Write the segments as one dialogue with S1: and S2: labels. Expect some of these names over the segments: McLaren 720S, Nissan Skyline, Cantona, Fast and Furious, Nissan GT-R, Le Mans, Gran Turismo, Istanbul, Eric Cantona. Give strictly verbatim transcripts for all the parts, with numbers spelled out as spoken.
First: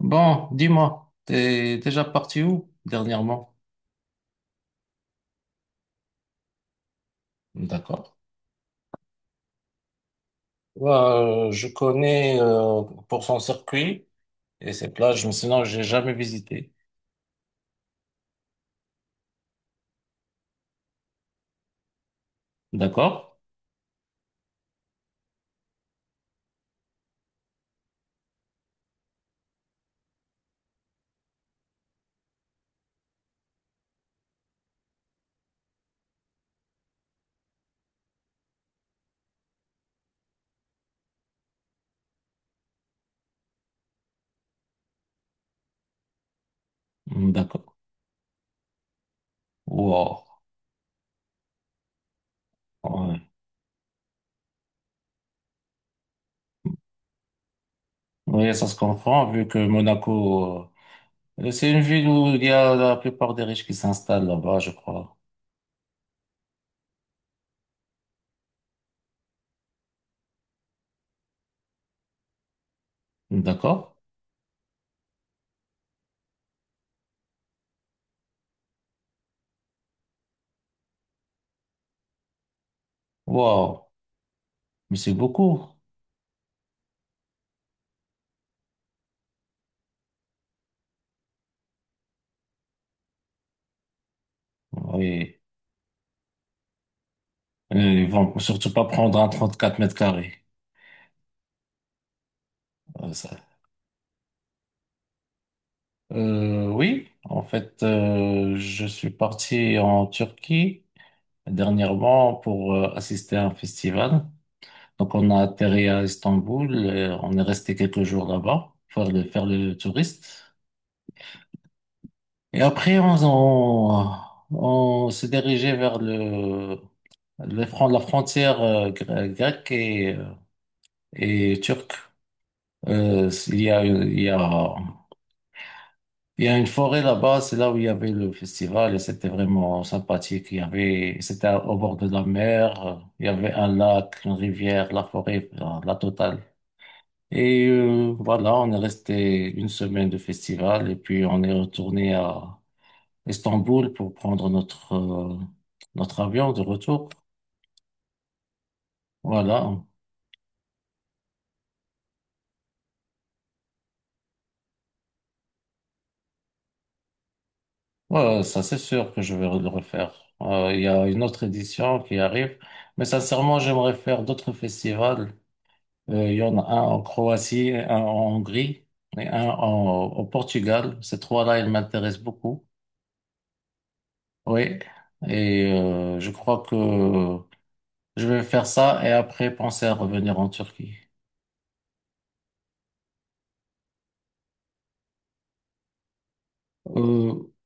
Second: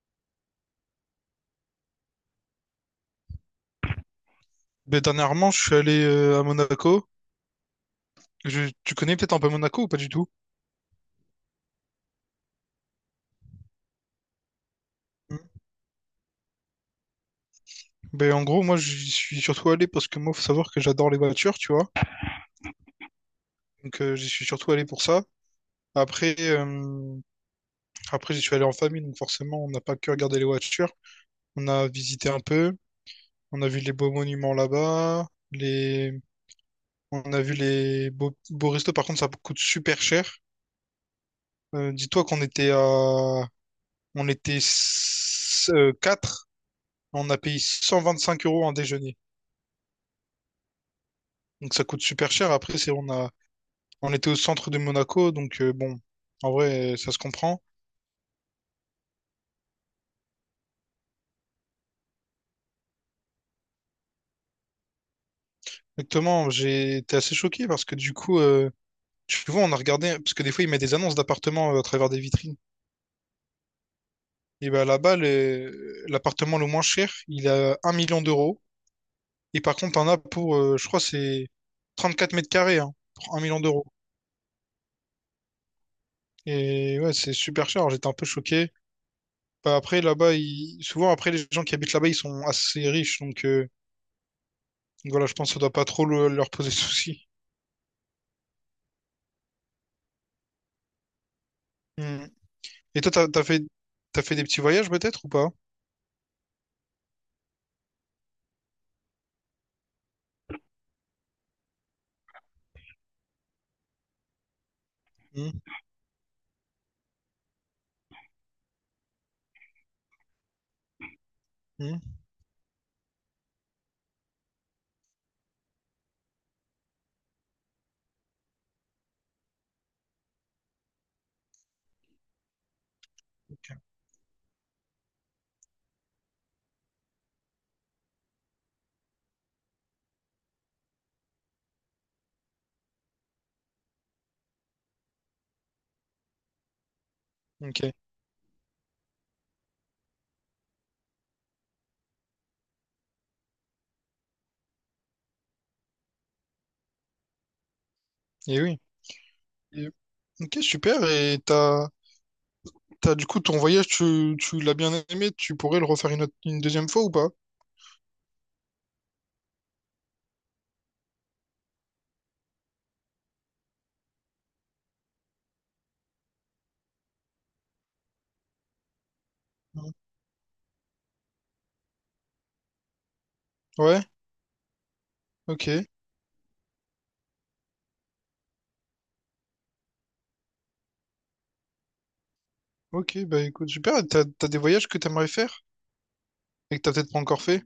S1: Bon, dis-moi, t'es déjà parti où dernièrement?
S2: Ben, dernièrement, je suis allé euh, à Monaco.
S1: D'accord.
S2: Je- tu connais peut-être un peu Monaco ou pas du tout?
S1: Ouais, euh, je connais euh, pour son circuit et ses plages, mais
S2: Hmm.
S1: sinon j'ai jamais visité.
S2: Ben, en gros, moi, j'y suis surtout allé parce que moi, faut savoir que j'adore les voitures, tu vois.
S1: D'accord.
S2: Donc, euh, j'y suis surtout allé pour ça. Après, euh, Après, j'y suis allé en famille, donc forcément, on n'a pas que regardé les voitures. On a visité un peu. On a vu les beaux monuments là-bas. Les... On a vu les beaux, beaux restos. Par contre, ça coûte super cher. Euh, dis-toi qu'on était à... On était s- euh, quatre. On
S1: Hmm,
S2: a payé
S1: d'accord.
S2: cent vingt-cinq euros en déjeuner.
S1: Wow.
S2: Donc ça coûte super cher. Après, c'est on
S1: Ouais.
S2: a on était au centre de Monaco, donc euh, bon, en vrai, euh, ça se comprend.
S1: Ouais, ça se comprend vu que Monaco, euh, c'est une ville où il y a la plupart des riches qui s'installent là-bas, je crois.
S2: Exactement, j'ai été assez choqué parce que du coup, euh, tu vois, on a regardé, parce que des fois, ils mettent des annonces d'appartements euh, à travers des vitrines.
S1: D'accord.
S2: Et ben là-bas, le- l'appartement le moins cher, il a un million d'euros. Et par contre, t'en as pour, euh, je crois, c'est trente-quatre mètres carrés, hein, pour un million d'euros.
S1: Wow. Mais c'est beaucoup.
S2: Et ouais, c'est super cher. Alors, j'étais un peu choqué. Bah, après, là-bas, ils- souvent, après, les gens qui habitent là-bas, ils sont assez riches. donc... euh, Donc voilà, je
S1: Oui.
S2: pense que ça doit pas trop le- leur poser de soucis.
S1: Euh, ils vont surtout pas prendre un trente-quatre mètres carrés.
S2: Hmm. Et toi,
S1: Euh,
S2: t'as,
S1: Ça.
S2: t'as fait, t'as fait des petits voyages peut-être ou pas?
S1: Euh, oui, en fait, euh, je suis parti en Turquie dernièrement pour euh, assister à un festival. Donc, on a
S2: Hmm,
S1: atterri à Istanbul, et on est resté quelques jours là-bas pour faire le, faire le touriste.
S2: hmm.
S1: Et après, on, on, on s'est dirigé vers le, le fron- la frontière euh, gre- grecque et, euh, et turque. Euh, il y a, il y a Il y a une forêt là-bas, c'est là où il y avait le festival et c'était vraiment sympathique. Il y avait, c'était à- au bord de la mer, euh, il y avait un lac, une rivière, la forêt, euh, la totale. Et
S2: Ok.
S1: euh, voilà, on est resté une semaine de festival et puis on est retourné à Istanbul pour prendre notre euh, notre avion de retour.
S2: Et oui.
S1: Voilà,
S2: Et- Ok, super. Et t'as, t'as du coup ton voyage, tu, tu l'as bien aimé. Tu pourrais le refaire une, autre- une deuxième fois ou pas?
S1: ouais, ça c'est sûr que je vais le refaire. Euh, Il y a une autre édition qui arrive, mais sincèrement, j'aimerais faire d'autres festivals. Euh, il y en a un en Croatie, un en Hongrie et un
S2: Non.
S1: en- au Portugal. Ces trois-là, ils m'intéressent beaucoup.
S2: Ouais.
S1: Oui. Et
S2: Ok.
S1: euh, je crois que je vais faire ça et après penser à revenir en Turquie.
S2: Ok. Bah écoute, super. Et t'as, t'as des voyages que t'aimerais faire et que t'as peut-être pas encore
S1: Euh,
S2: fait.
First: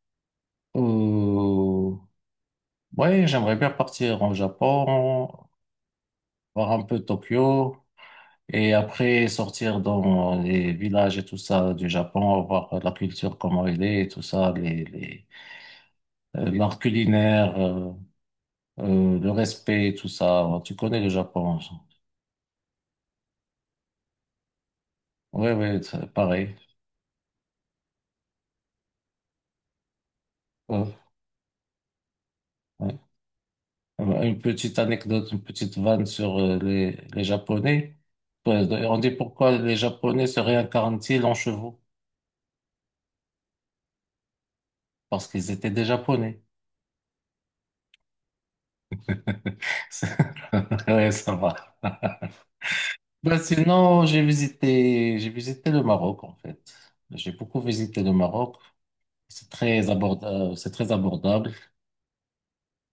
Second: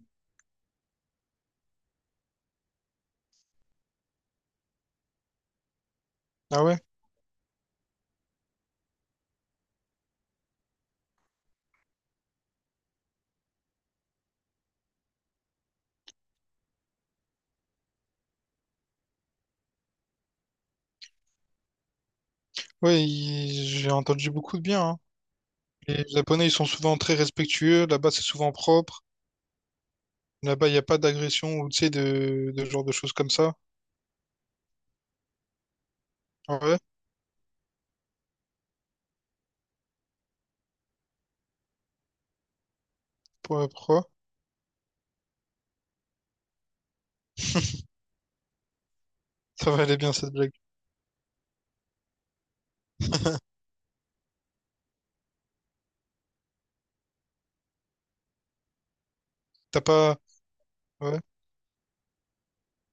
S1: euh, ouais, j'aimerais bien partir en Japon,
S2: Ah
S1: voir
S2: ouais.
S1: un peu Tokyo et après sortir dans les villages et tout ça du Japon, voir la culture, comment elle est et tout ça, les, les, euh, l'art culinaire. euh, euh, le respect, tout ça. Ouais, tu connais le Japon.
S2: Ouais. il- J'ai entendu beaucoup de bien, hein.
S1: Oui, oui,
S2: Les Japonais, ils
S1: pareil.
S2: sont souvent très respectueux. Là-bas, c'est souvent propre. Là-bas, il n'y a
S1: Ouais,
S2: pas d'agression ou tu sais de, de genre de
S1: ouais.
S2: choses comme ça.
S1: Euh, une petite anecdote, une petite vanne sur euh,
S2: Ouais,
S1: les, les Japonais. Ouais, on dit pourquoi les Japonais se réincarnent-ils en chevaux?
S2: pour- pourquoi?
S1: Parce qu'ils étaient des Japonais.
S2: Ça va aller bien cette blague.
S1: Ouais, ça va. Ben sinon, j'ai visité, j'ai visité le Maroc en fait. J'ai beaucoup visité le Maroc. C'est
S2: T'as
S1: très
S2: pas.
S1: abordable, c'est très
S2: Ouais.
S1: abordable.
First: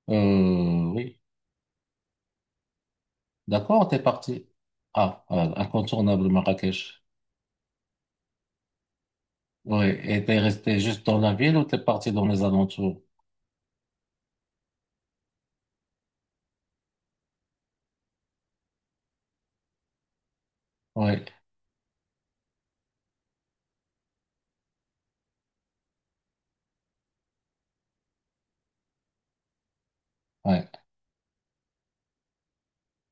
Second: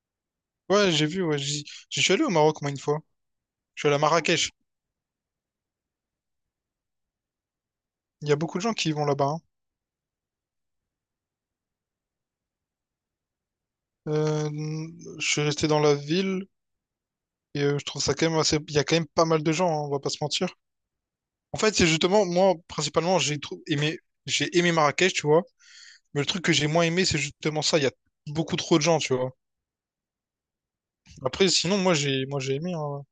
S1: Euh,
S2: Ouais, j'ai
S1: oui,
S2: vu, ouais. J'y j'y suis allé au Maroc, moi, une fois. Je suis
S1: d'accord,
S2: allé à
S1: t'es parti.
S2: Marrakech.
S1: Ah, euh, incontournable Marrakech.
S2: Il y a beaucoup de gens qui y vont là-bas, hein.
S1: Oui, et t'es resté juste dans la ville ou t'es parti dans les alentours?
S2: Euh, je suis resté dans la ville et euh, je trouve ça quand même assez. Il y a quand même pas mal de gens, hein, on va pas se mentir.
S1: Oui,
S2: En fait, c'est justement, moi, principalement, j'ai trou- aimé... j'ai aimé Marrakech, tu vois. Mais le truc que j'ai moins aimé, c'est justement ça. Il y a beaucoup trop de gens, tu vois.
S1: oui.
S2: Après, sinon, moi, j'ai moi, j'ai aimé, hein.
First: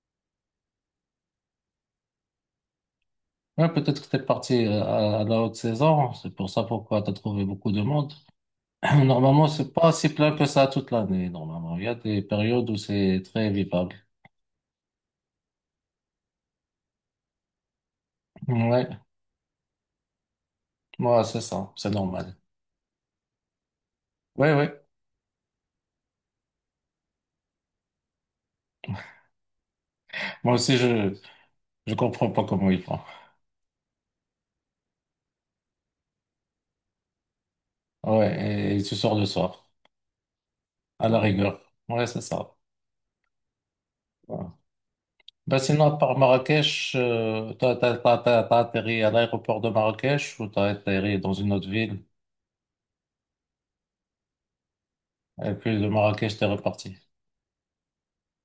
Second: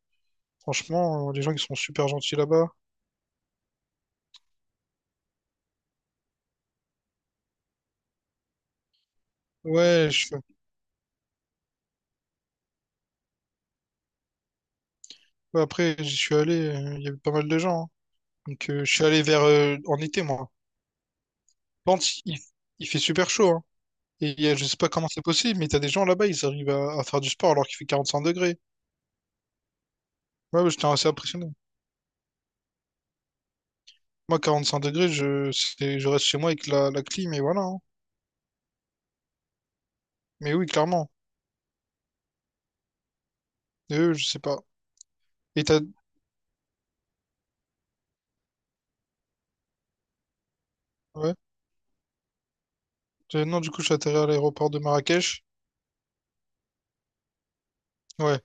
S2: Franchement, euh, les gens qui sont super gentils là-bas.
S1: Ouais, peut-être que t'es parti euh, à, à la haute saison, c'est pour ça pourquoi t'as trouvé beaucoup de monde. Normalement, c'est pas si
S2: Ouais.
S1: plein que ça toute l'année, normalement. Il y a des périodes où c'est très vivable.
S2: Bah, après, j'y suis allé, euh, il y avait pas mal de gens, hein. Donc, euh, je
S1: Ouais,
S2: suis allé vers euh, en été, moi.
S1: ouais, c'est ça, c'est
S2: Lente,
S1: normal.
S2: il, il fait super chaud. Hein. Et il y
S1: Oui,
S2: a- je
S1: oui.
S2: sais pas comment c'est possible, mais t'as des gens là-bas, ils arrivent à, à faire du sport alors qu'il fait quarante-cinq degrés.
S1: Moi
S2: Ouais, ouais,
S1: aussi,
S2: j'étais assez
S1: je,
S2: impressionné.
S1: je comprends pas comment ils font.
S2: Moi, quarante-cinq degrés, je, c'est- je reste chez moi avec la, la clim, et voilà, hein.
S1: Ouais, et tu sors le soir,
S2: Mais oui,
S1: à
S2: clairement.
S1: la rigueur. Ouais, c'est ça.
S2: Et eux, je sais
S1: Ouais.
S2: pas.
S1: Bah
S2: Et t'as.
S1: sinon, à part Marrakech, euh, t'as, t'as- t'as- t'as- t'as atterri à l'aéroport de Marrakech ou t'as atterri dans
S2: Ouais.
S1: une autre ville
S2: Euh, Non, du coup, je suis atterri à l'aéroport de Marrakech.
S1: et puis de Marrakech, t'es reparti.
S2: Ouais.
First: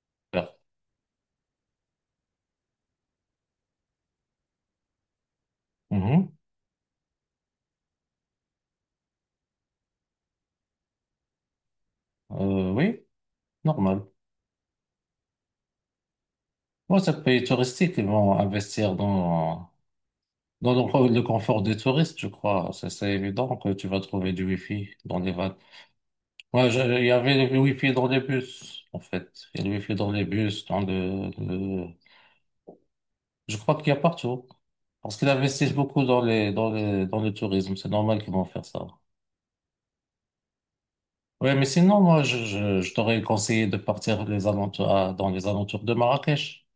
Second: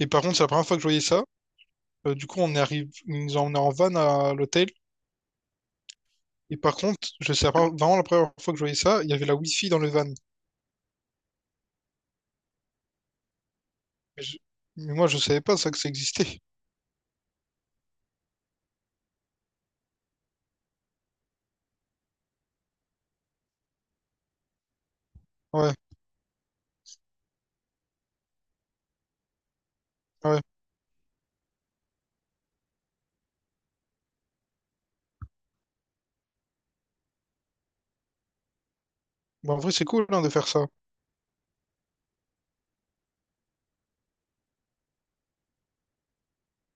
S2: Et par contre, c'est la
S1: Super.
S2: première fois que je voyais ça. Euh, du coup, on est arrivé, ils nous ont emmenés en van à l'hôtel.
S1: Mhm.
S2: Et par contre, je sais pas, vraiment la première fois que je voyais ça, il y avait la Wi-Fi dans le van.
S1: Euh, oui, normal.
S2: Mais, je- mais moi, je savais pas ça que ça existait.
S1: Moi, c'est un pays touristique, ils vont investir dans, dans le, le confort des touristes, je crois. C'est c'est évident que tu vas trouver du wifi dans les vannes.
S2: Ouais,
S1: Moi, je- il y avait le wifi dans les bus, en fait. Il y a le wifi dans les
S2: ouais.
S1: bus, dans le, je crois qu'il y a partout. Parce qu'ils investissent beaucoup dans les, dans les, dans le tourisme. C'est normal qu'ils vont faire ça.
S2: Bon, en vrai, c'est cool hein, de faire ça.
S1: Ouais, mais sinon, moi, je, je, je t'aurais conseillé de partir les alentours, à- dans les alentours de Marrakech.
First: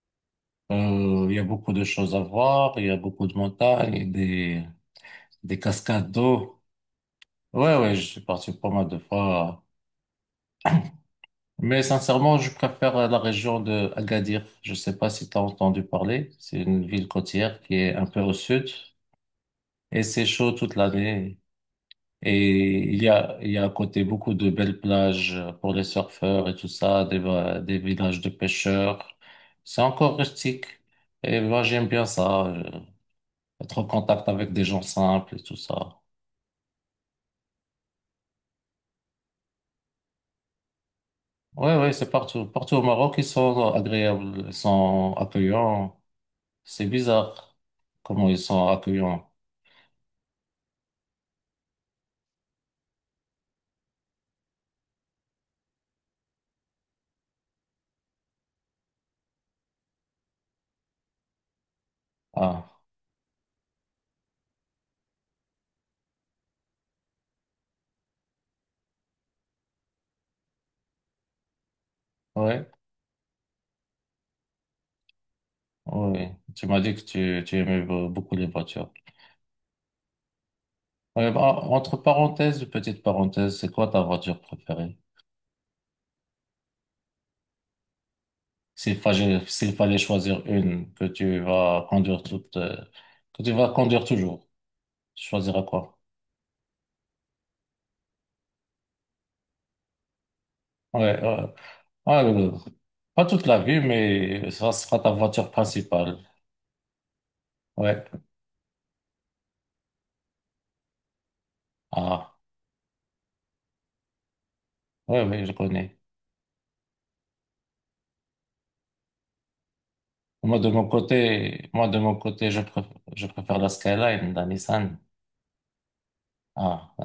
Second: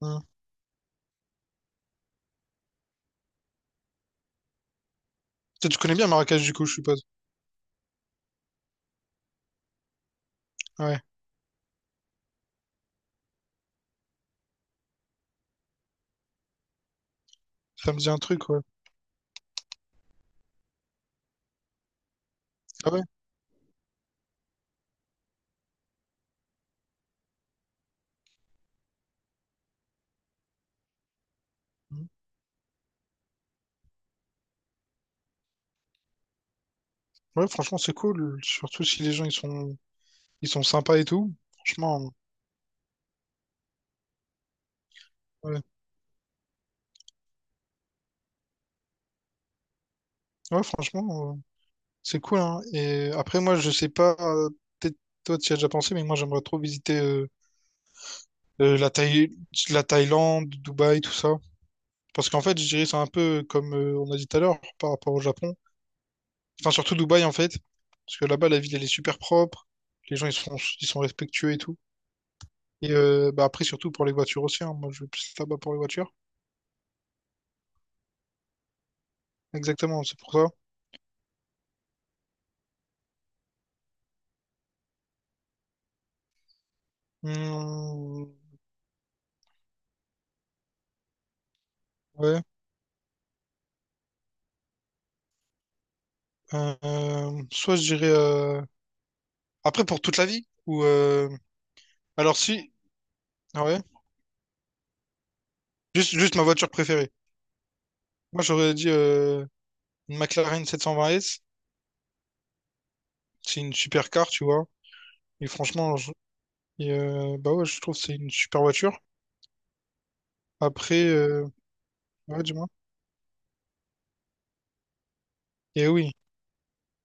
S2: Hein.
S1: Euh, il y a beaucoup de choses à voir. Il y a beaucoup de montagnes, des, des
S2: Tu tu connais bien
S1: cascades
S2: Marrakech, du
S1: d'eau.
S2: coup, je suppose.
S1: Ouais, ouais, je suis parti pas mal de fois.
S2: Ouais,
S1: Mais sincèrement, je préfère la région de Agadir. Je sais pas si tu as entendu parler. C'est une ville côtière qui
S2: ça
S1: est
S2: me
S1: un
S2: dit un
S1: peu au
S2: truc, ouais.
S1: sud. Et c'est chaud toute l'année. Et
S2: Ah
S1: il
S2: ouais?
S1: y a, il y a à côté beaucoup de belles plages pour les surfeurs et tout ça, des, va- des villages de pêcheurs. C'est encore rustique. Et moi, j'aime bien
S2: Mhm.
S1: ça, euh, être en contact avec des gens simples et tout ça.
S2: Ouais, franchement, c'est cool. Surtout si les gens, ils sont, ils sont sympas et tout.
S1: Ouais, ouais, c'est
S2: Franchement,
S1: partout. Partout au Maroc, ils sont agréables, ils sont
S2: ouais.
S1: accueillants. C'est bizarre comment ils sont accueillants.
S2: Ouais, franchement, euh, c'est cool, hein. Et après, moi, je sais pas, euh, peut-être toi, tu y as déjà pensé, mais moi, j'aimerais trop visiter euh, euh, la Thaï- la Thaïlande, Dubaï, tout ça. Parce qu'en fait, je
S1: Ah,
S2: dirais c'est un peu comme euh, on a dit tout à l'heure par rapport au Japon. Enfin, surtout Dubaï en fait. Parce que là-bas, la ville, elle est super propre. Les gens, ils sont, ils sont respectueux et tout.
S1: ouais.
S2: Et euh, bah, après, surtout pour les voitures aussi, hein. Moi, je vais plus là-bas pour les voitures.
S1: Oui, tu m'as dit que tu, tu aimais be- beaucoup les voitures.
S2: Exactement, c'est pour ça.
S1: Ouais, bah, entre parenthèses, petite parenthèse, c'est quoi ta voiture préférée?
S2: Hmm,
S1: S'il fallait, s'il fallait choisir une que tu vas conduire
S2: ouais.
S1: toute, euh, que tu vas conduire toujours, tu choisiras quoi?
S2: Euh, euh, soit je dirais... euh, après, pour toute la vie. Ou...
S1: Ouais,
S2: euh,
S1: euh, ouais,
S2: alors
S1: euh,
S2: si...
S1: pas toute la
S2: Ah,
S1: vie,
S2: ouais.
S1: mais ça sera ta voiture
S2: Juste,
S1: principale.
S2: juste ma voiture préférée.
S1: Ouais.
S2: Moi, j'aurais dit euh, une McLaren sept cent vingt S.
S1: Ah,
S2: C'est une super car, tu vois.
S1: ouais, oui,
S2: Et
S1: je
S2: franchement,
S1: connais.
S2: je- et euh, bah ouais, je trouve que c'est une super voiture.
S1: Moi, de mon
S2: Après, euh,
S1: côté, moi, de mon
S2: ouais,
S1: côté, je
S2: dis-moi.
S1: préfère, je préfère la Skyline, la Nissan.
S2: Et oui,
S1: Ah, euh,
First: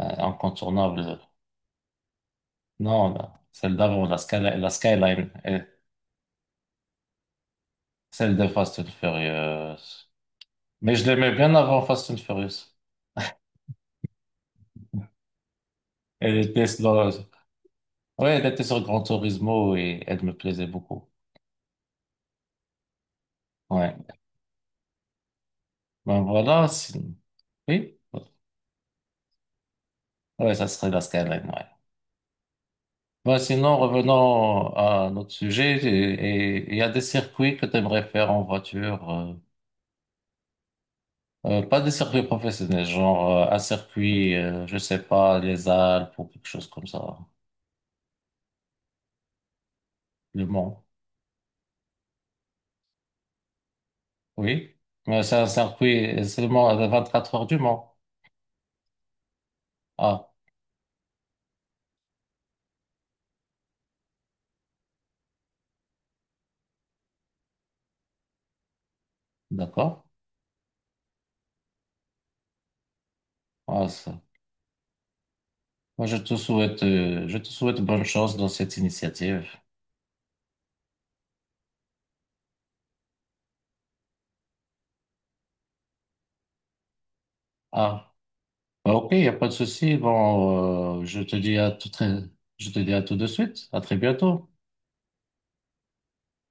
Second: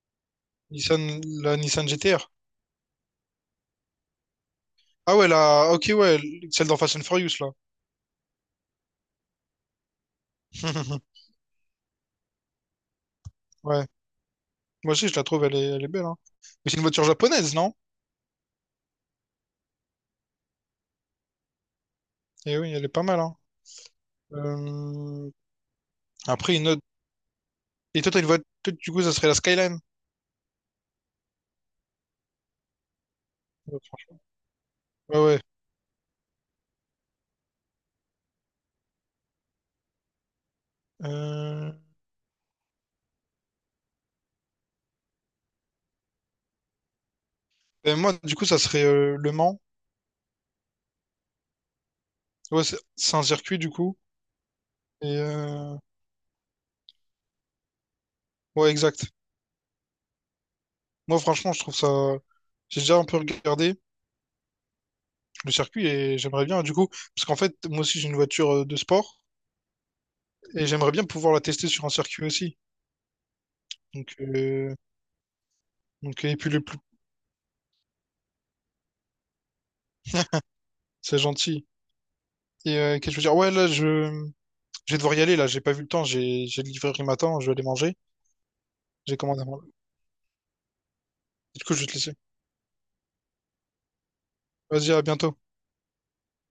S2: Nissan,
S1: incontournable.
S2: la Nissan G T-R.
S1: Non, non. Celle d'avant, la Sky, la
S2: Ah ouais,
S1: Skyline, eh,
S2: la, ok, ouais, celle dans Fast and Furious, là.
S1: celle de Fast and Furious. Mais je l'aimais bien avant Fast and Furious.
S2: Ouais, moi aussi, je la trouve, elle est, elle est belle, hein.
S1: Elle était
S2: Mais c'est une
S1: sur,
S2: voiture japonaise, non?
S1: ouais, elle était sur Gran Turismo et elle me plaisait beaucoup.
S2: Et oui, elle est pas mal, hein.
S1: Ouais.
S2: Euh,
S1: Ben
S2: Après,
S1: voilà,
S2: une autre...
S1: sin- oui.
S2: Et toi, t'as une voiture, du coup, ça serait la Skyline.
S1: Ouais, ça serait la Skyline, ouais. Ben sinon,
S2: Ouais, franchement.
S1: revenons à
S2: Ouais,
S1: notre
S2: ouais.
S1: sujet. Et et il y a des circuits que tu aimerais faire en voiture. euh, euh,
S2: Euh,
S1: pas des circuits professionnels, genre euh, un circuit, euh, je sais pas, les Alpes ou quelque chose comme ça.
S2: ben, moi, du coup, ça serait euh, Le Mans.
S1: Le Mans.
S2: Ouais, c'est c'est un circuit, du coup.
S1: Oui,
S2: Et
S1: mais c'est un
S2: euh,
S1: circuit seulement à vingt-quatre heures du Mans.
S2: ouais, exact.
S1: Ah,
S2: Moi, franchement, je trouve ça... J'ai déjà un peu regardé le circuit et j'aimerais bien, du coup, parce qu'en fait, moi aussi j'ai une voiture euh, de sport
S1: d'accord.
S2: et j'aimerais bien pouvoir la tester sur un circuit aussi.
S1: Ah,
S2: Donc,
S1: ça.
S2: euh,
S1: Moi, je
S2: donc
S1: te
S2: et puis le plus,
S1: souhaite, euh, je te souhaite bonne chance dans cette initiative.
S2: c'est gentil. Et euh, qu'est-ce que je veux dire? Ouais, là, je, je vais devoir y aller, là, j'ai pas vu le temps, j'ai j'ai le livreur qui m'attend, je vais aller manger,
S1: Ah, bah, ok,
S2: j'ai
S1: il n'y a
S2: commandé à
S1: pas de
S2: manger.
S1: souci. Bon, euh, je te dis
S2: Du
S1: à
S2: coup, je vais
S1: tout
S2: te
S1: très,
S2: laisser.
S1: je te dis à tout de suite. À très bientôt.
S2: Vas-y, à bientôt.